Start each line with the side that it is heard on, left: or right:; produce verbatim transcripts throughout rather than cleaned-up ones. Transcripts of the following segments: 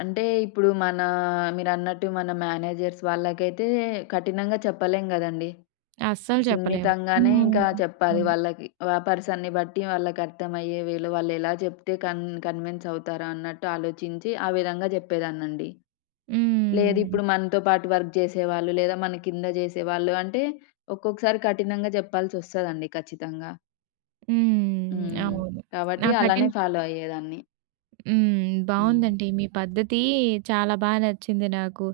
left: అంటే ఇప్పుడు, మన మీరన్నట్టు మన మేనేజర్స్ వాళ్ళకైతే కఠినంగా చెప్పలేం గదండీ.
right: అస్సలు చెప్పలేము.
left: సున్నితంగానే
right: హ్మ్.
left: ఇంకా చెప్పాలి
right: అవును.
left: వాళ్ళకి. ఆ పర్సన్‌ని బట్టి వాళ్ళకి అర్థమయ్యే వేలో వాళ్ళేలా చెప్తే కన్ కన్విన్స్ అవుతారు అన్నట్టు ఆలోచించి, ఆ విధంగా జెప్పేదాన్నండి. లేదు
right: హ్మ్.
left: ఇప్పుడు మనతో పాటు వర్క్ జెసేవాళ్ళు లేదా, మనకింద జెసేవాళ్ళు అంటే ఒక్కొక్కసారి కఠినంగా చెప్పాల్సొస్తదండి ఖచ్చితంగా.
right: హ్మ్.
left: హ్మ్.
right: అవును. నా
left: కాబట్టి, అలానే
right: కఠిన
left: ఫాలో అయ్యేదాన్ని.
right: హ్మ్.
left: హ్మ్.
right: బావుందండి. మీ పద్ధతి చాలా బా నచ్చింది నాకు.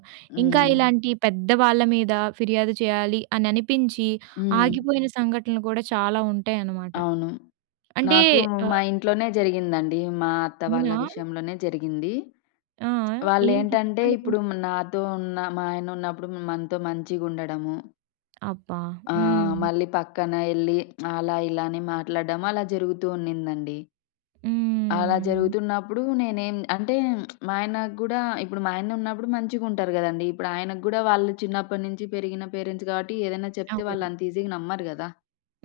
right: ఇంకా
left: హ్మ్.
right: ఇలాంటి పెద్దవాళ్ళ, మీద ఫిర్యాదు చేయాలి అని అనిపించి
left: హ్మ్.
right: ఆగిపోయిన సంఘటనలు కూడా చాలా ఉంటాయన్నమాట.
left: అవును.
right: అంటే
left: నాకు
right: ఆ!
left: మా ఇంట్లోనే జరిగిందండి. మా అత్త వాళ్ళ
right: అవునా?
left: విషయంలోనే జరిగింది.
right: ఆ! ఏంటి
left: వాళ్ళెంటంటే,
right: చెప్పండి
left: ఇప్పుడు
right: కొంచెం?
left: నాతో ఉన్న మా ఆయన ఉన్నప్పుడు మనతో మంచిగా ఉండడము.
right: అబ్బా!
left: ఆ!
right: హ్మ్.
left: మళ్ళీ పక్కన ఎళ్లి, అలా, ఇలా అని మాట్లాడడం అలా జరుగుతూ ఉన్నిదండి. అలా
right: హ్మ్.
left: జరుగుతున్నప్పుడు నేనేం అంటే మా ఆయన గూడా ఇప్పుడు మా ఆయనున్నప్పుడు మంచిగా ఉంటరు కదండీ. ఇప్పుడు ఆయనకి గూడా వాళ్ళు చిన్నప్పటినుంచి పెరిగిన పేరెంట్స్ గాబట్టి, ఏదైనా చెప్తే
right: అవును.
left: వాళ్ళంత ఈజీగా నమ్మరు గదా.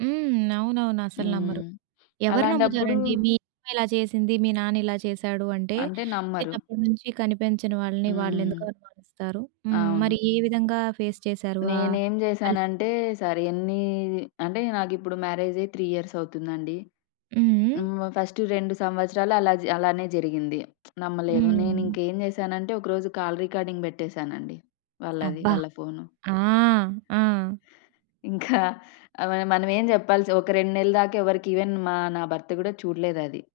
right: హ్మ్. అవునవును. అసలు నమ్మరు.
left: హ్మ్.
right: ఎవరు
left: అలాంటప్పుడు
right: నమ్ముతారండి? మీ అమ్మ ఇలా చేసింది, మీ నాన్న ఇలా చేసాడు అంటే,
left: అంటే నమ్మరు.
right: చిన్నప్పడినుంచి కనిపించని వాళ్ళని వాళ్ళెందుకు
left: హ్మ్.
right: అనుమానిస్తారు? హ్మ్. మరి
left: అవును.
right: ఏ విధంగా ఫేస్ చేసారు? ఆ పరిస్
left: నేనేంజెసానంటే, సరేన్ని అంటే నాకిప్పుడు మ్యారేజై త్రీ ఇయర్స్ అవుతుందండి.
right: హుహు.
left: హ్మ్. ఫస్ట్ రెండు సంవత్సరాలు అలా అలానే జరిగింది. నమ్మలేదు.
right: హ్మ్.
left: నేనింకెంజెసానంటే, ఒకరోజు కాల్ రికార్డింగ్ బెట్టేసానండి. వాళ్ళది.
right: అబ్బా!
left: వాళ్ళ ఫోను.
right: ఆ! ఆ!
left: ఇంకా ఆహ్, మనమేం చెప్పాల్సి ఒక రెండు నెళ్ళ దాకా ఎవరికి ఇవెన్ మా నా భర్త గూడా చూడలేదు అది.